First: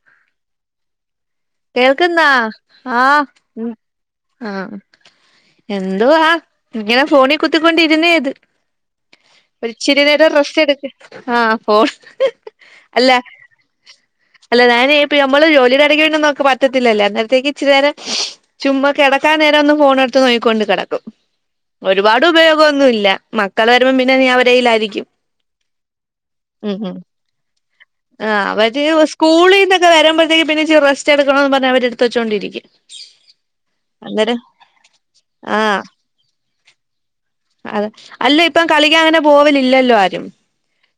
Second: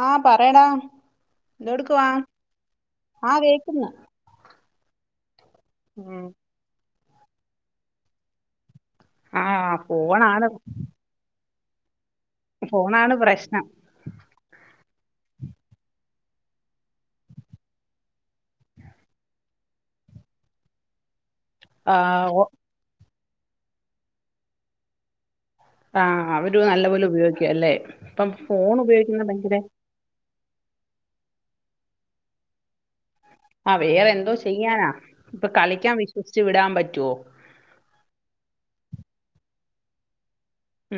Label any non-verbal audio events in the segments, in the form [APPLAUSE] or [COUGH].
ആഹ് പറയെടാ. കേൾക്ക്ന്നാ? ആഹ്. ആഹ് എന്തുവാ ഉം ആ ഇങ്ങനെ ഫോണി കുത്തിക്കൊണ്ടിരുന്നേ ഇത്. ആഹ് ഒരുച്ചിരി നേരം ഫോണാണ് റസ്റ്റ് എടുക്ക് ആഹ് ഫോണ് ഫോണാണ് പ്രശ്നം. അല്ല ഞാനീ ഇപ്പോ നമ്മള് ജോലിടെ ഇടയ്ക്കൊന്നും പറ്റത്തിലല്ലെ അന്നേരത്തേക്ക് ഇച്ചി നേരം ചുമ്മാ കെടക്കാൻ നേരം ഒന്ന് ഫോണ് എടുത്ത് നോക്കിക്കൊണ്ട് കെടക്കും. ഒരുപാട് ആഹ് ഓ- ഉപയോഗന്നുല്ല മക്കൾ വരുമ്പോം പിന്നെ ഇനി അവരെയിലായിരിക്കും. ആഹ് അവരും നല്ലപോലെ ഉപയോഗിക്കും അല്ലേ ഇപ്പം ഫോൺ ഉപയോഗിക്കുന്ന ഭയങ്കരെ വരുമ്പോഴത്തേക്ക പിന്നെച്ചിരി റസ്റ്റ് എടുക്കണോന്ന് പറഞ്ഞ് അവര് എടുത്ത് വച്ചോണ്ടിരിക്കും. ആഹ് വേറെ എന്തോ ചെയ്യാനാ ഇപ്പൊ ആഹ് കളിക്കാൻ വിശ്വസിച്ച് വിടാൻ പറ്റോ അതെ അല്ല ഇപ്പം കളിക്കാൻ അങ്ങനെ പോവലില്ലല്ലോ ആരും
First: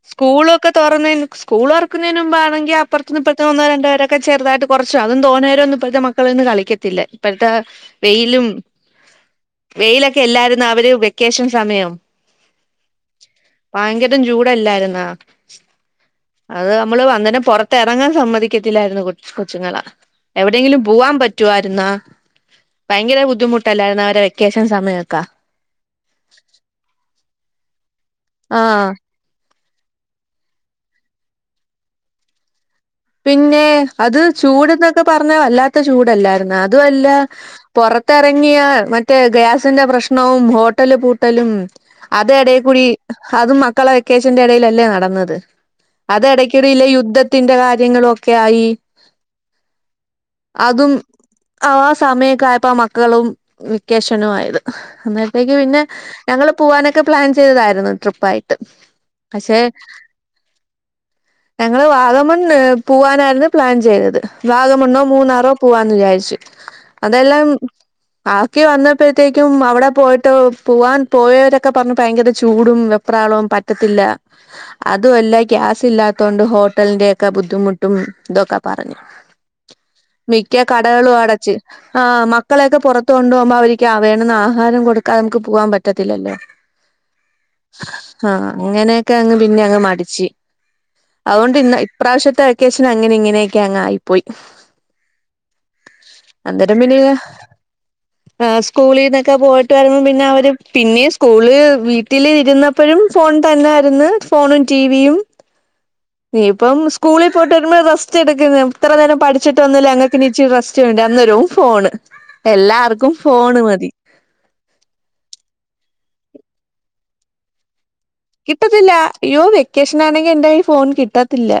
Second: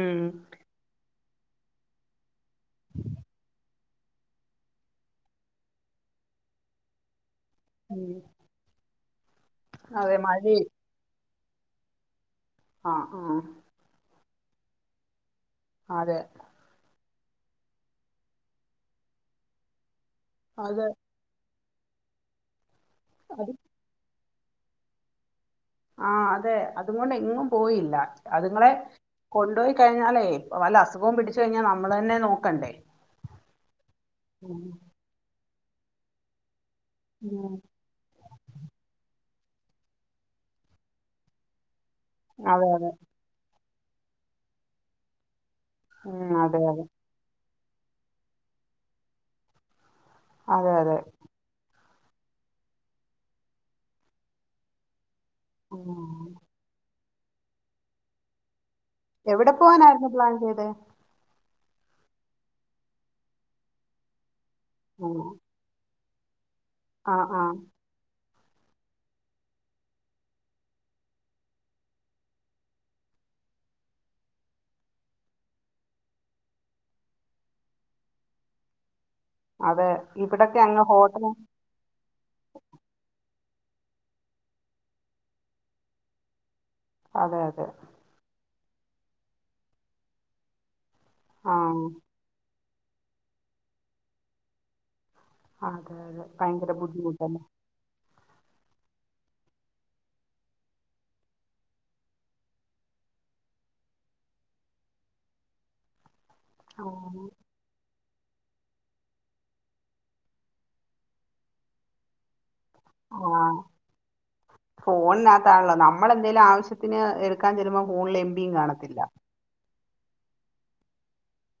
ഉം സ്കൂള് ക്കെ തോറന്ന് സ്കൂളോർക്കുന്നതിന് മുമ്പാണെങ്കി അപ്പർത്തിന്നും ഇപ്പർത്തിന്നും ഒന്നോ രണ്ടോപേരൊക്കെചേർതായ്ട്ട്, കൊറച്ചും അതും തോനെ നേരൊന്നും ഇപ്പോഴത്തെ മക്കളൊന്നും കളിക്കത്തില്ല ഇപ്പോഴത്തെ ഉം വെയിലും, അതെ വെയിലൊക്കെ എല്ലാര്ന്ന് മഴയും അവര് വെക്കേഷൻ സമയം ആഹ് ആഹ് ഭയങ്കരം ചൂടല്ലാര്ന്നാ അതെ. അത് നമ്മള് അന്നേരം പൊറത്ത് എറങ്ങാൻ സമ്മതിക്കത്തില്ലായിരുന്നു കൊ കൊച്ചുങ്ങളെ എവിടേ ങ്കിലും അത് പൂവാം പ റ്റുവായിരുന്നാ ഭയങ്കര അത് ബുദ്ധിമുട്ടല്ലാര്ന്ന അവരെ വെക്കേഷൻ സമയക്കെ. ആഹ് അതെ അതുങ്ങൊണ്ട് എങ്ങും പോയില്ല. അതുങ്ങളെ, ആഹ് കൊണ്ടോയി കഴിഞ്ഞാലേ വല്ല അസുഖവും പിടിച്ചഴിഞ്ഞാൽ നമ്മള്തന്നെ നോക്കണ്ടേ. പിന്നെ അത് ഉം ചൂട് ന്നൊക്കെ പറഞ്ഞ വല്ലാത്ത ചൂടല്ലാര്ന്നാ അതു അല്ല, ഉം. പൊറത്തെറങ്ങിയാ മറ്റേ ഗ്യാസിന്റെ പ്രശ്നവും, ഹോട്ടല് പൂട്ടലും, അതെ എടെകൂടി അതും മക്കളെ വെക്കേഷന്റെ എടെലല്ലേ നടന്നത്. അത് ഉം അതെ അതെ എടക്കിടിയ്ല് യുദ്ധത്തിന്റെ കാര്യങ്ങളൊക്കെ ആയി. അതെ അതും, അതെ ആഹ് സമയൊക്കെ ആയപ്പാ മക്കളും വെക്കേഷനും ആയത് അന്നേ പ്പയെക്ക് പിന്നെ ഉം ഞങ്ങൾ പോവാനൊക്കെ പ്ലാൻ ചെയ്തതായിരുന്നു ട്രിപ്പായിട്ട് എവിടെ പക്ഷെ പോവാനായിരുന്നു പ്ലാൻ ചെയ്തേ ഞങ്ങള് വാഗമണ്ണ് പൂവാനായിരുന്നു പ്ലാൻ ചെയ്തത് വാഗമണ്ണോ ഉം മൂന്നാറോ പൂവാന്ന് വിചാരിച്ചു ആ ആ അതെല്ലാം ആക്കി വന്നപ്പഴത്തേക്കും അവിടെ പോയിട്ട് പൂവാൻ പോയോരൊക്കെ പർഞ്ഞു ഭയങ്കര ചൂടും വെ പ്രാളവും പറ്റത്തില്ല അതുഅല്ല ഗ്യാസ് ഇല്ലാത്തഹ് കൊണ്ട് ഹോട്ടലിന്റെ ഒക്കെ ബുദ്ധിമു ട്ടും ഇതൊക്കെ പറഞ്ഞു അതെ ഇവിടൊക്കെ മിക്ക അങ്ങ് കടകളും ഹോട്ടൽ അടച്ച് ആഹ് മക്കളെയൊക്കെ പൊറത്ത് കൊണ്ടു പോവുമ്പോ അവർക്ക് വേണ് ന്നആഹാരം കൊടുക്കാതെ നമുക്ക്പൂവാൻ പറ്റത്തില്ലല്ലോ അതെ അതെ ആഹ് അങ്ങനെയൊക്കെ അങ്ങ് പിന്നെ അങ്ങ് മടിച്ച് ആ അതുകൊണ്ട് ഇന്ന് ഇപ്രാവശ്യത്തെ വെക്കേഷന് അങ്ങനെ ഇങ്ങനെയൊക്കെ അങ്ങ് ആയിപ്പോയി അതെ അതെ ഭയങ്കര ബുദ്ധിമുട്ടന്നെ അഹ് സ്കൂളിന്നെക്കെ പോയിട്ട് വരുമ്പോം പിന്നെ അവര് പിന്നേം സ്കൂൾള് വീ വീട്ടില് ഇരുന്നപ്പോഴും ഫോൺ തന്നായിര്ന്നു ഫോണും ടിവിയും [INAUDIBLE] നീ ഇപ്പം സ്കൂളി ട്ടെരുമ്പം റസ്റ്റ് എട്ക്ക്ന്ന് ഇത്ര നേരം പഠിച്ചിട്ട് വന്നല്ലേ അങ്ങക്ക് ഇനി ഇീച്ചിരി റെസ്റ്റ് വേണ്ടെ അന്നേരവും ഫോണ് എല്ലാർക്കും ആ ഫോണ് മതി ഫോണിനകത്താണല്ലോ നമ്മളെന്തെങ്കിലും ആവശ്യത്തിന് എടുക്കാൻ ചെല്ലുമ്പോ ഫോണില് എ കിട്ടത്തില്ല അയ്യോ വെക്കേഷനാണെങ്കിൽ എന്റെ കയ്യി ഫോണ് കിട്ടത്തില്ല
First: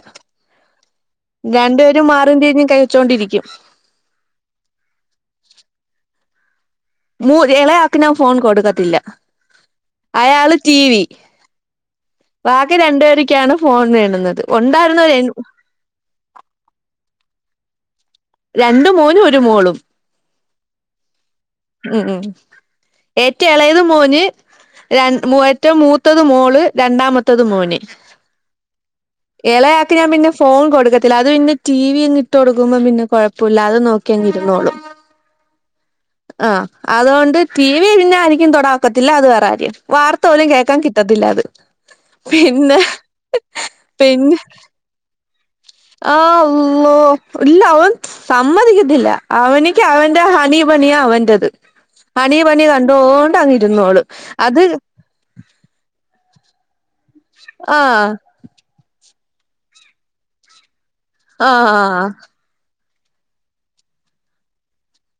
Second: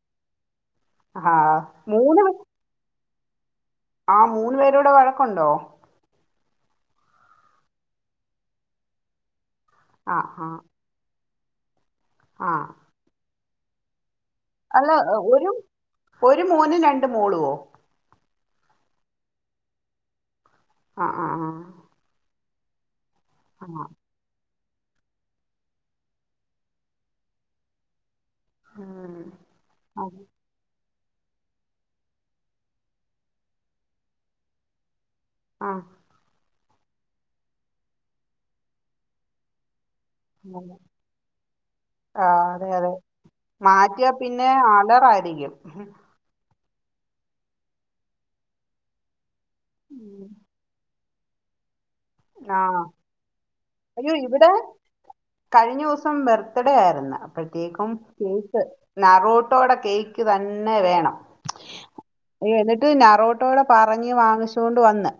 ആ രണ്ട്പേരും മാറിം തിരിഞ്ഞ് കയ് വെച്ചോണ്ടിരിക്കും ആഹ് മൂന്ന് പേരൂടെ വഴക്കുണ്ടോ മൂ ഇളയാക്ക് ഞാൻ ഫോൺ കൊടുക്കത്തില്ല ആ ആ അയാള് ടി വി ആ ബാക്കി രണ്ടുപേര്ക്കാണ് ഫോൺ വേണ്ന്നത് ഉണ്ടായിരുന്നതേനു ഒര് മോനും രണ്ട് മോളുവോ രണ്ട് മോനും ഒരു മോളും ആഹ് ആഹ് ആഹ് ഉം ഉം ഏറ്റ എളയത് മോന് രൺ ഏറ്റവും മൂത്തത് മോള് രണ്ടാമത്തത് മോന് ഉം. ഇളയാക്കി ആ ഞാൻ പിന്നെ ഫോൺ കൊടുക്കത്തില്ല അത് പിന്നെ ടി വി ഇങ് ഇട്ട് കൊടുക്കുമ്പോ പിന്നെ കുഴപ്പമില്ലാതെ നോക്കിയി ഇരുന്നോളും ആഹ് ആഹ് അതുകൊണ്ട് ടി വി പിന്നെ ആർക്കും തൊടാക്കത്തില്ല അത് വേറെകാര്യം വാർ ത്തോലും കേക്കാൻ കിട്ടത്തില്ല അത് ആ, അതെ പിന്നെ അതെ പിന്നെ [UNINTELLIGIBLE] ഓഹ് വൂ ഇല്ല അവൻ സമ്മതിക്കത്തില്ല അവനക്ക് അവൻന്റെ ഹണി ബണിയാ അവൻറത് ഹണി ബണി ആ കണ്ടോണ്ടങ്ങിരുന്നോളു അയ്യോ ഇവിടെ അത് കഴിഞ്ഞ ദിവസം ബെർത്ത്ഡേ ആയിരുന്നു അപ്പോഴത്തേക്കും ആഹ് കേക്ക് നറോട്ടോയുടെ കേക്ക് തന്നെ വേണം ആഹ് ആഹ് ആഹ് എന്നിട്ട് നറോട്ടോടെ പറഞ് വാങ്ങിച്ചു കൊണ്ട് വന്ന്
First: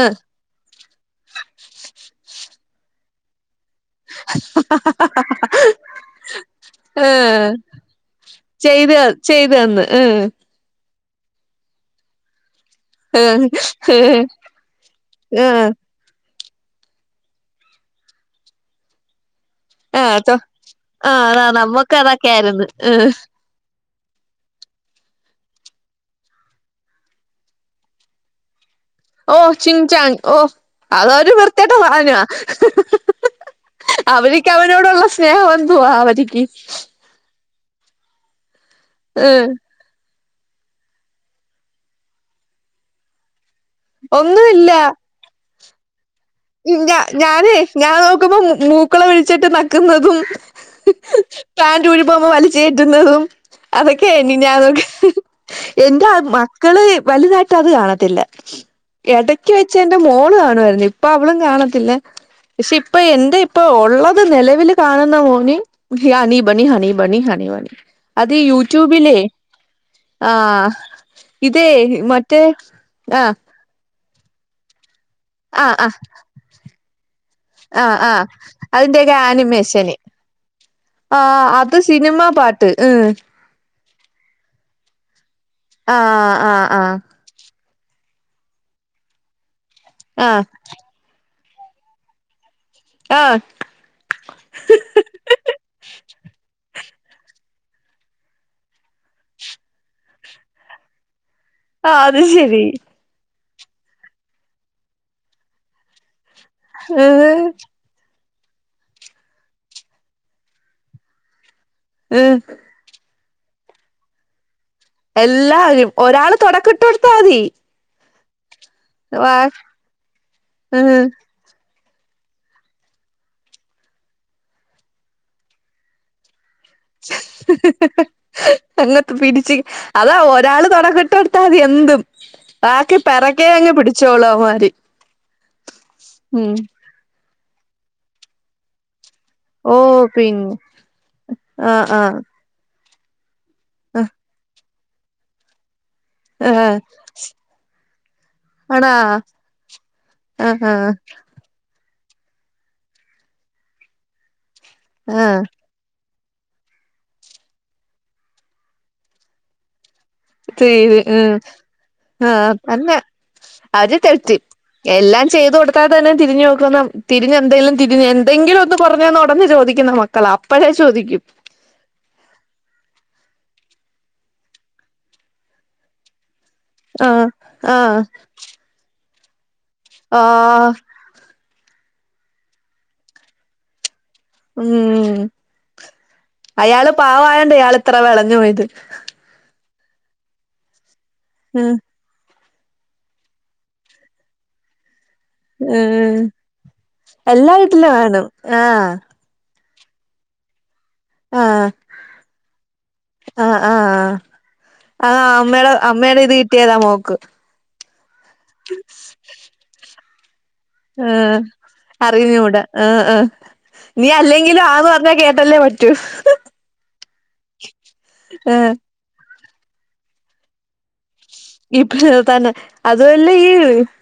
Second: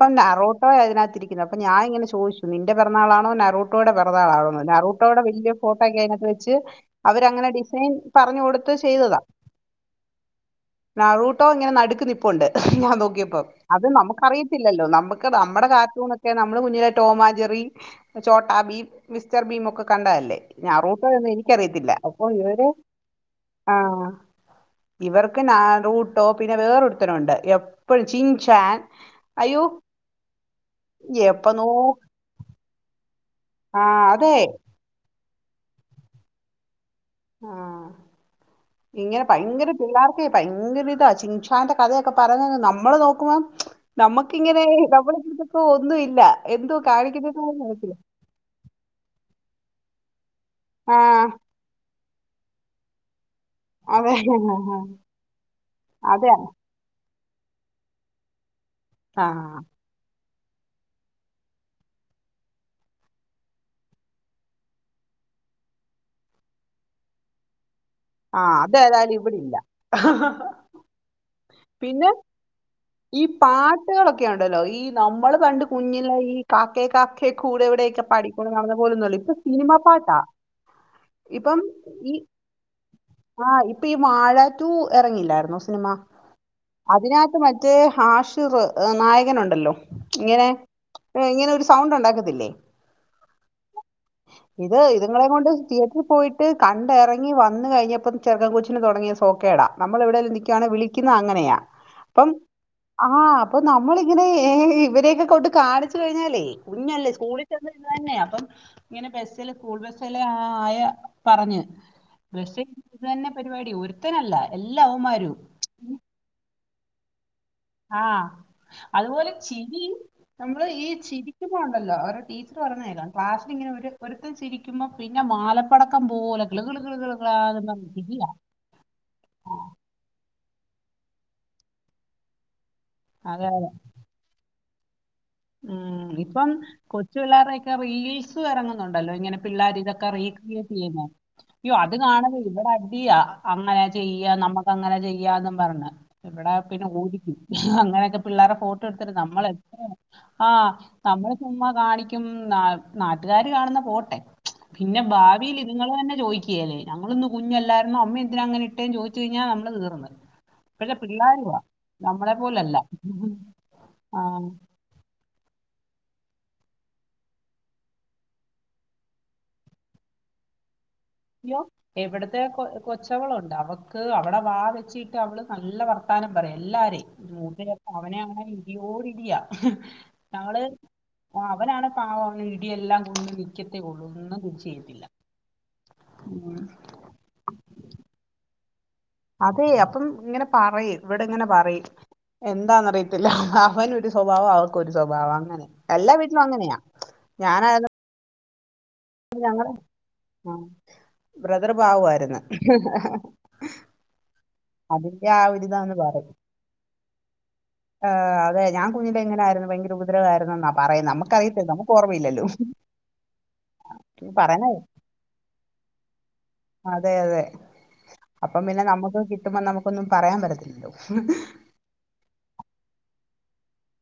ഏഹ് നറോട്ടോ അതിനകത്ത് തിരിക്കുന്നെ അപ്പം ഞാങ്ങനെ ചോദിച്ചു നിന്റെ പിറന്നാളോ നറോ ട്ടോയുടെ പെരുന്നാളോ അല്ലെ നറൂട്ടോയുടെ വലിയ ഫോട്ടോ ഒക്കെ അതിനകത്ത് വെച്ച് ഏഹ് അവരങ്ങനെ ഡിസൈൻ പറഞ്ഞു കൊടുത്ത് ചെയ്തതാ ന്ന് നറൂട്ടോ ഇങ്ങനെ നടുക്കുന്ന നിപ്പുണ്ട് ഞാ നോക്കിയപ്പോ ഉം അത് ഉം നമുക്കറിയത്തില്ലല്ലോ നമുക്ക് നമ്മുടെ ആഹ് കാ [UNINTELLIGIBLE] നമ്മളെ കുഞ്ഞിലെ ടോമാഞ്ചറി ചോട്ടാബി മിസ്റ്റർ ഭീമൊക്കെ ആഹ് തൊ കണ്ടല്ലേ ഞാൻ ആഹ് നറൂട്ടന്ന് അതാ എനിക്കറിയത്തില്ല നമ്മക്ക് അപ്പൊ അതൊക്കെ ആയിരുന്നു ഇവര് ഉം ആഹ് ഇവർക്ക് നാറൂട്ടോ പിന്നെ വേറൊരുത്തനുണ്ട് എപ്പോഴും ചിൻ ചാൻ ഓഹ് ചിങ്ങ്ചാങ് ഓഹ് അതൊരു എപ്പ നോ വൃത്തികെട്ട സാധനമാ ആ അതെ അവരിക്ക് അവനോടുള്ള സ്നേഹം എന്തുവാ അവരിക്ക് ആഹ് ഇങ്ങനെ ഉം ഭയങ്കര പില്ലാർക്കേ ഭയങ്കര ഇതാ ചിൻഷാന്റെ കഥയൊക്കെ പറഞ്ഞ നമ്മള് നോക്കുമ്പം നമ്മുക്കിങ്ങനെ ഒന്നുവില്ല ഇള ഇതൊക്കെ ഒന്നും ഇല്ല എന്തോ ഞ ഞാനേ കാണിക്കുന്നത് ഞാൻ നോക്കുമ്പോ മൂക്കള ഒഴിച്ചിട്ട് നക്കുന്നതും ആഹ് പാൻ്റൂരിപോകുമ്പോ വലിച്ചു കേറ്റുന്നതും അതൊക്കെ അതെ [UNINTELLIGIBLE] എന്റാ അതെ ത്മ ക്കള് വലുതായിട്ട് അത് കാണത്തില്ല ആ ഇടക്ക് വെച്ച എന്റെ മോള് കാണുആയിരുന്നു പ്പ അവളും കാണത്തില്ല പക്ഷെ ഇപ്പൊ എന്റെ ഇപ്പ ഉള്ളത് നിലവിൽ കാണുന്ന മോനി ഹ്യ honey bunny honey bunny honey bunny അത് ആ അതേതായാലും യൂട്യൂബിലേ ഇവിടെ ഇല്ല ആഹ് ഇതേ പിന്നെ മറ്റേ ഈ ആ പാട്ടുകളൊക്കെ ഉണ്ടല്ലോ ഈ നമ്മള് കണ്ട് ആ ആ കുഞ്ഞില ഈ കാക്കേ കാക്കെ എഹ് കൂടെ ആ ആ എവിടെയൊക്കെ ആ പഠിക്കൊ നടന്ന പോലെന്ന അതിന്റെയൊക്കെ മേല്ല ഇപ്പൊ സിനിമ ആനിമേഷന് പാട്ടാ ആഹ് അത് സിനിമാ പാട്ട് ഉം ആഹ് ഇപ്പൊ ഈ വാഴാറ്റു ഇറങ്ങില്ലായിരുന്നോ സിനിമ ആഹ് ആഹ് ആഹ് അതിനകത്ത് മ റ്റേ ഹാഷിറ് നായകനുണ്ടല്ലോ ആഹ് ഇങ്ങനെ ഇങ്ങനെ ഒരു സൗണ്ട് ഉണ്ടാക്കത്തില്ലേ ആഹ് [INAUDIBLE] ഇത് ഇതുങ്ങളെ കൊണ്ട് തിയേറ്ററിൽ പോയിട്ട് കണ്ടിറങ്ങി വന്ന കഴിഞ്ഞപ്പം ചെറുക്കൻ കൊച്ചിന് തുടങ്ങിയ സോക്കേടാ നമ്മള് എവിടേലും നിക്കുവാണെ വിളിക്കുന്ന അങ്ങനെയാ ആ അത് അപ്പം ശരി ആഹ് അപ്പൊ നമ്മളിങ്ങനെ ഇവരൊക്കെ കൊണ്ട് കാണിച്ചു കഴിഞ്ഞാലേ കുഞ്ഞല്ലേ ഏഹ് സ്കൂളിൽ ചെന്ന് ഇത് തന്നെ അപ്പം ഇങ്ങനെ ബസ്സില് സ്കൂൾ ബസ്സിലെ ആയ പറഞ്ഞഞ് ഏഹ് ബസ്സ് ഇത് തന്നെ പരിപാടി ഒരുത്തനല്ല എല്ലാവൻ എല്ലാവരും ഒരാള് തുടക്കം ഇട്ട് കൊടുത്താൽ മതി ആഹ് അതുപോലെ വാ ചിരി നമ്മള് ഈ ഏഹ് ചിരി ഉണ്ടല്ലോ ഒരു ടീച്ചർ പറഞ്ഞേല്ലാം ക്ലാസ്സിൽ ഇങ്ങനെ ഒരു ഒരുത്തൻ ചിരിക്കുമ്പോ പിന്നെ മാലപ്പടക്കം പോലൊ ഗളുകള് [UNINTELLIGIBLE] പറഞാ ചിരിയാ അങ്ങക്ക് പിടിച്ച് അതാ ഒരാള് തുടക്കിട്ട കൊടുത്താൽ മതി എന്തും ബാക്കി പിറകേ അതെ അങ്ങ് പിടിച്ചോളും അവൻമാര് ഉം ഇപ്പം കൊച്ചു പിള്ളേരുടെയൊക്കെ റീൽസും ഇറങ്ങുന്നുണ്ടല്ലോ ഇങ്ങനെ ഓ പിള്ളേർ ഇതൊക്കെ പിന്നെ റീക്രിയേറ്റ് ചെയ്യുന്ന അയ്യോ ആഹ് അത് ആഹ് കാണുമ്പം ഇവിടെ അടിയാ അങ്ങനെ ചെയ്യാ നമ്മുക്ക് അങ്ങനെ ചെയ്യാന്നും പറഞ്ഞ് ഇവിടെ ആഹ് ആഹ് പിന്നെ ഓടി പിടിക്കും അങ്ങനെയൊക്കെ പിള്ളേരെ ഫോട്ടോ ആണാ എടുത്തിട്ട് നമ്മളെത്ര ആഹ് നമ്മള് ചുമ്മാ കാണിക്കും ന നാട്ടുകാര് കാണുന്നെ പോട്ടെ പിന്നെ ആഹ് ഭാവില് നിങ്ങള് തന്നെ ചോദിക്കുകേല്ലേ ഞങ്ങളന്ന് കുഞ്ഞല്ലാരുന്നേ അമ്മ എന്തിന അങ്ങനെ ഇട്ടേ ചോദിച്ചു കഴിഞ്ഞാ നമ്മള് തീർന്നു ചെയ്ത് ഉം ആഹ് പോലല്ല തന്നെഅത് ആ തെറ്റ് എല്ലാം ചെയ്തു കൊടുത്താ തന്നെ തിരിഞ്ഞു നോക്കുന്ന തിരിഞ്ഞ എന്തങ്കലും തിരി എന്തെങ്കിലും ഒന്ന് പറഞ്ഞന്ന് ഉടന്ന് ചോദിക്കുന്ന മക്ക് ക്കളാ അപ്പഴേ ചോദിക്കും അയ്യോ എവിടുത്തെ കൊ കൊച്ചവളുണ്ട് അവക്ക് അവിടെ വാ വെച്ചിട്ട് അവള് നല്ല വർത്ത ത്താനം പറയും എല്ലാരേ ആഹ് മൂത്ത ചേപ്പ ആഹ് അവന ആണെ ഇടിയോടി ഇടിയ ഞങ്ങള് ആഹ് ഓ അവനാണ് പാവ ഇടിയെല്ലാം കൊണ്ട് നിക്കത്തേ ഒള്ളൂ ഒന്നും തിരിച്ച് ചെയ്യത്തില്ല ഉം ഉം. അയാള് പാവായോണ്ട് ഇയാള് ഇത്ര വിളഞ്ഞു പോയത് അതെ അപ്പം ഇങ്ങനെ പറയും ഇവിടെ ഇങ്ങനെ ഉം പറയും എന്താന്നറിയത്തില്ല അവന് ഒരു സ്വഭാവം അവക്കൊ ഒരു സ്വഭാവമാണ് ഉം എല്ലാ വീട്ടിലും വേണം ആഹ് അപ്പം ഞങ്ങളെ ആഹ് ആഹ് ബ്രദർ പാവം ആയിരുന്നു ആ അമ്മേയുടെ അമ്മയുടെ ഇത് കിട്ടിയതാ മോക്ക് ആ അതെ ഞാൻ കുഞ്ഞിൽ ഇങ്ങനെയായിരുന്നു ഭയങ്കരം ഉപദ്രവമായിരുന്നു അ ആ അറിഞ്ഞൂട ആഹ് ആഹ് നീ അല്ലെങ്കിലും പറയണ ആന്ന് പറഞ്ഞാ കേട്ടല്ലേ പറ്റൂ ഏഹ് നമ്മുക്ക് കി കിട്ടുമ്പോ നമുക്കൊന്നും പറയാൻ പറ്റത്തില്ലോ ഇപ്പം ഇത് തന്നെ അതല്ലെ ഈ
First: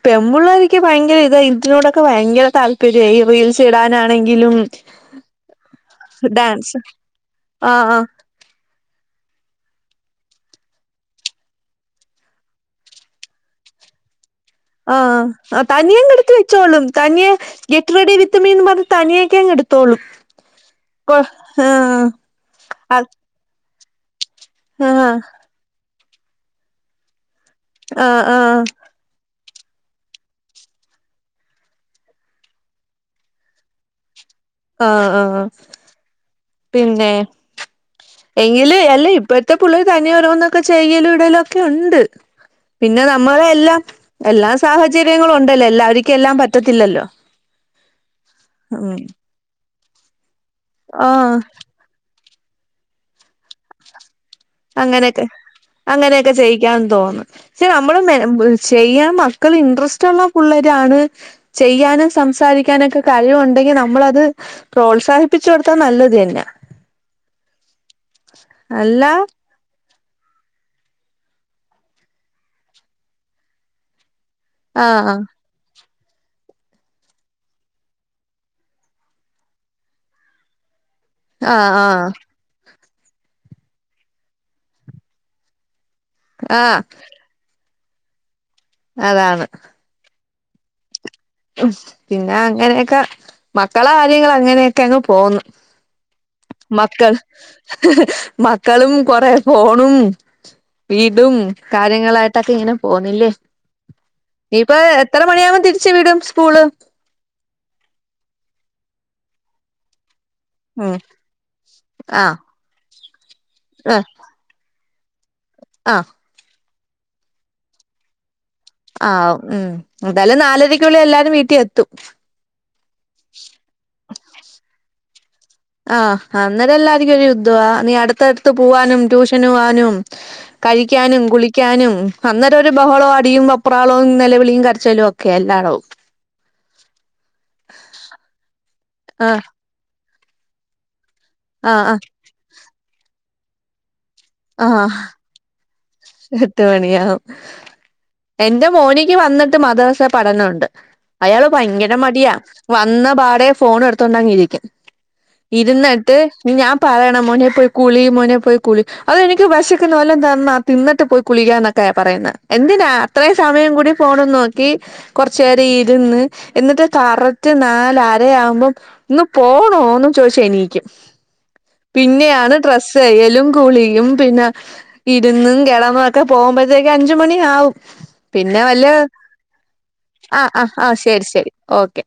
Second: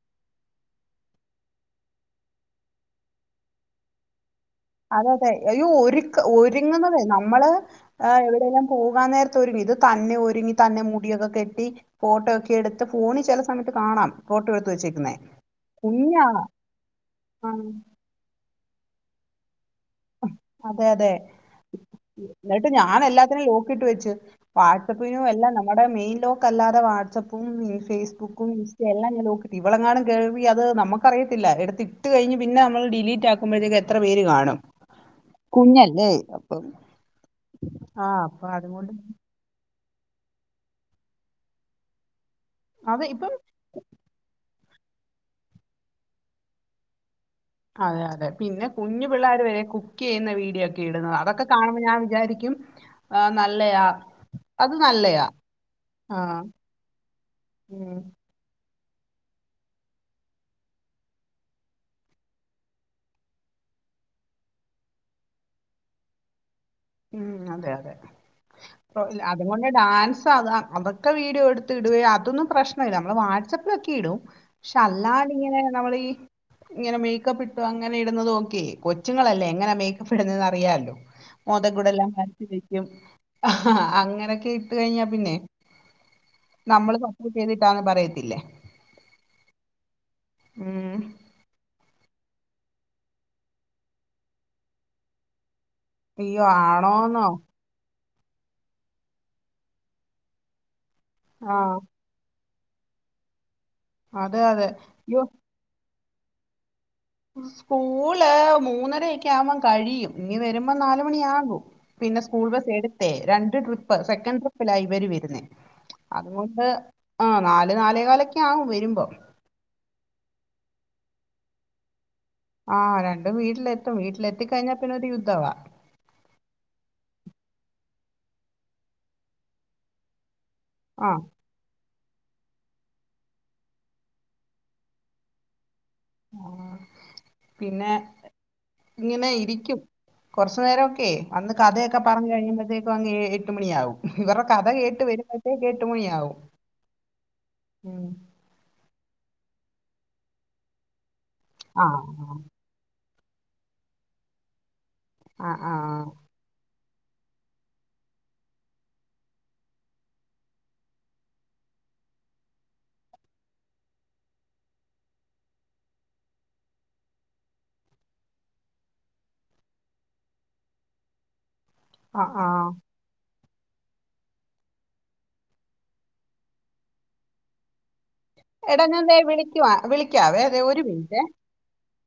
പെമ്പുള്ളാരിക്ക് ഭയങ്കരം ഇത ഇരുട്ടിനോടൊക്കെ ഭയങ്കരം താല്പര്യം [UNINTELLIGIBLE] റീയിൽസ് ഇടാനാണെങ്കിലും അതെ അതെ ഈ ഒരു ഡാൻസ് ഒരുങ്ങുന്നതേ നമ്മള് ആ ആ എവിടെയെല്ലാം പോകാൻ നേരത്തെ ഒരുങ്ങി ഇത് തന്നെ ഒരുങ്ങി തന്നെ മുടിയൊക്കെ കെട്ടി ഫോട്ടോ ഒക്കെ എടുത്ത് ഫോണ് ചില സമയത്ത് കാണാം ഫോട്ടോ എടു ആഹ് ആ തനിയെ ഇങ്ങെടുത്ത് വെച്ചോളും, തനിയെ ആഹ് ഗെറ്റ്റെഡി വിത്ത് മീ ന്നും പറഞ്ഞ് തനിയെക്കങ്ങെട് തനിയൊക്കെെടു തോളും. അതെ അതെ എന്നിട്ട് [UNINTELLIGIBLE] [UNINTELLIGIBLE] ലോക്കിട്ട് വെച്ച്, വാട്സപ്പിനും അല്ല നമ്മുടെ മെയിൻ ലോക്കല്ലാതെ വാട്സപ്പും ആഹ് ഫെയ്സ്ബുക്കും ആഹ് എല്ലാം ഞാൻ ലോക്ക്ട്ട്. ഇവളെങ്ങാണും കേറി അത് നമുക്കറിയത്തില്ല എടുത്ത് ഇട്ട് കഴിഞ്ഞ് പിന്നെ നമ്മൾ ഡിലീറ്റ് ആക് ക്കുമ്പഴത്തേക്ക് എത്ര പേര് കാണും ആഹ് ആഹ് ആഹ്. കുഞ്ഞല്ലേ അപ്പം പിന്നെ ആ അപ്പൊ എങ്കില് അതുകൊണ്ട് അല്ലെയ് ഇപ്പഴ്ത്തെ പിള്ളേര് തനിയെ ഓരോന്നൊക്കെ ചെയ്യലും ഇടലുഒക്കെ ഉണ്ട്‌, അത് പിന്നെ ഇപ്പം നമ്മള് എല്ലാം എല്ലാ സാഹചര്യങ്ങളും ഉണ്ടല്ലേ, എല്ലാവരിക്കും എല്ലാം പറ്റത്തില്ലല്ലോ. അതെ അതെ. പിന്നെ ഉം കുഞ്ഞു പിള്ളാര് വരേ കുക്കെയ്യുന്ന വീഡിയോക്കെ ഇടുന്നത്. ആഹ് അതൊക്കെ കാണുമ്പം ഞാൻ വിചാരിക്കും ആ നല്ലയാ അത് അങ്ങനെയെക്കെ നല്ലയാ ആ അങ്ങനെയെക്കെ ചെയ്യിക്കാന്ന് തോന്നും, പക്ഷെ ഉം, നമ്മള് [UNINTELLIGIBLE] ചെയ്യാൻ മക്കള് ഇൻട്രസ്റ്റുള്ള പുള്ളേരാണ് ചെയ്യാനും സംസാരിക്കാനൊക്കെ കഴിവുണ്ടെങ്കി നമ്മളത് പ്രോത്സാഹിപ്പിച്ചു കൊടുത്താ നല്ലത് തന്ന്യാ. ഉം അതെ അതെ, അല്ല [UNINTELLIGIBLE] മോന്റെ ഡാൻസത് അത് അതൊക്കെ വീഡിയോ എടുത്ത് ഇടുകയും, അതൊന്നും പ്രശ്നല്ല നമ്മള് വാട്സപ്പിലൊക്കെ ഇടും. പക്ഷെ ആഹ് അല്ലാണ്ടിങ്ങനെ നമ്മളീ ഇങ്ങനെ മേക്കപ്പ് ഇട്ടു അങ്ങനെ ഇടുന്നതോക്കെ, കൊച്ചുങ്ങളല്ലേ എങ്ങനെ മേക്കപ്പ് ഇടുന്നത് ന്നറിയാല്ലൊ. അറിയാാലോ ആഹ് ആഹ് മോന്തേക്കൂടെല്ലാം വരച്ച് വെയ്ക്കും. അങ്ങനൊക്കെ ഇട്ട് കഴിഞ്ഞാ പിന്നെ ആഹ് നമ്മള് [UNINTELLIGIBLE] ചെയ്തിട്ടാന്ന് പറയത്തില്ലേ അതാണ്. ഉം പിന്നാ അങ്ങനെയൊക്കെ, മക്കളെ കാര്യങ്ങള് അങ്ങനെയൊക്കെ അങ്ങ് പോവ്ന്ന്. അയ്യോ മക്കൾ, ആണോന്നോ മക്കളും കൊറേ ഫോണും വീടും ആഹ് കാര്യങ്ങളായിട്ടൊക്കെ ഇങ്ങനെ പോവ്ന്നില്ലേ. അതെ അതെ നീയിപ്പ എത്ര യ്യോ മണിയാവുമ്പോ തിര് ച്ച് വിടും സ്കൂള് സ്കൂള് മൂന്നരെയെക്കെയാവുമ്പം കഴിയും. ഇങ്ങ് വെരുമ്പം ഉം നാല് മണിയാകും. പിന്നെ ആഹ് സ്കൂൾ ബസ് എടുത്തേ രണ്ട് ണ്ട് ട്രിപ്പ്, ആഹ് സെക്കൻഡ് ട്രിപ്പിലാ ഇവര് വെരുന്നേ. ആഹ് അതുകൊണ്ട് ആഹ് നാല് നാലേ കാലൊക്കെ ആവും വെ ആഹ് ഉം. എന്തായാലും നാലരക്കുള്ളിൽ എല്ലാരും വീട്ടി എത്തും. ആഹ് രണ്ടും വീട്ടിലെത്തും, വീട്ടിലെത്തിക്കഴിഞ്ഞാ പിന്നൊര് യുദ്ധവാ. ആഹ് അന്നേരം എല്ലാർക്കും ഒരു യുദ്ധ വാ. നീ അടുത്തടുത്ത് പോവാനും ട്യൂഷന് പോവാനും കഴിക്കാനും ആഹ് കുളി ക്കാനും അന്നേരം ഒരു ബഹളവും അടിയും വെപ്രാളവും നെലവിളിയും കരച്ചിലും ഒക്കെയാ എല്ലാടവും പിന്നെ ഇങ്ങനെ ആഹ് ഇരിയ്ക്കും. കൊറച്ചു നേരമൊക്കെ, അന്ന് ആഹ് കഥയൊക്കെ ആഹ് പറഞ്ഞു കഴിയുമ്പഴത്തേക്കു അങ് ഏ എട്ട് മണിയാവും. ഇവരെ ആഹ് കഥകേട്ട് വരുമ്പഴത്തേക്ക് എട്ടുമണിയാവും. എട്ട് മണിയാവും എന്റെ മോനിക്ക് വന്നിട്ട് മദ്രസ പഠന ഉണ്ട്. അയാള് ആ ഭയങ്കര മടിയാ. ആ വന്ന പാടേ ഫോണു എടുത്തോണ്ടങ്ങ് ഇരിക്കും. ആ ഇരുന്നിട്ട് ഇനി ഞാൻ പറയണം മോനെ പോയി കുളീ, മോനെ പോയി കുളി അതെ എനിക്ക് വെശക്ക്ണു, വല്ലോം തന്നാ തിന്നിട്ട് പോയി കുളിക്കാന്നൊക്കേ പറയുന്നെ. എന്തിനാ ഇത്രേം സമയം കൂടി ഫോണും നോക്കി കൊറച്ചേരം ഇരുന്ന്, എന്നിട്ട് കറക്റ്റ് നാലര ആവുമ്പം ഇന്ന് പോണോന്നും ചോദിച്ച് എണീക്കും ആ ആ ആ. പിന്നെയാണ് ഡ്രസ്സ് കഴുകലും- കുളിയും പിന്നെ ഇരുന്നും കെടന്നും ഒക്കെ പോകുമ്പോഴത്തേക്ക് അഞ്ചു മണി ആവും പിന്നെ എടാ വല്യ ഞാൻ ദേ വിളിക്കുവാ വിളിക്കാവേ ആഹ് അതെ ആഹ് ഒരു ആഹ് മിനിറ്റ് ശരി ശരി ഓക്കെ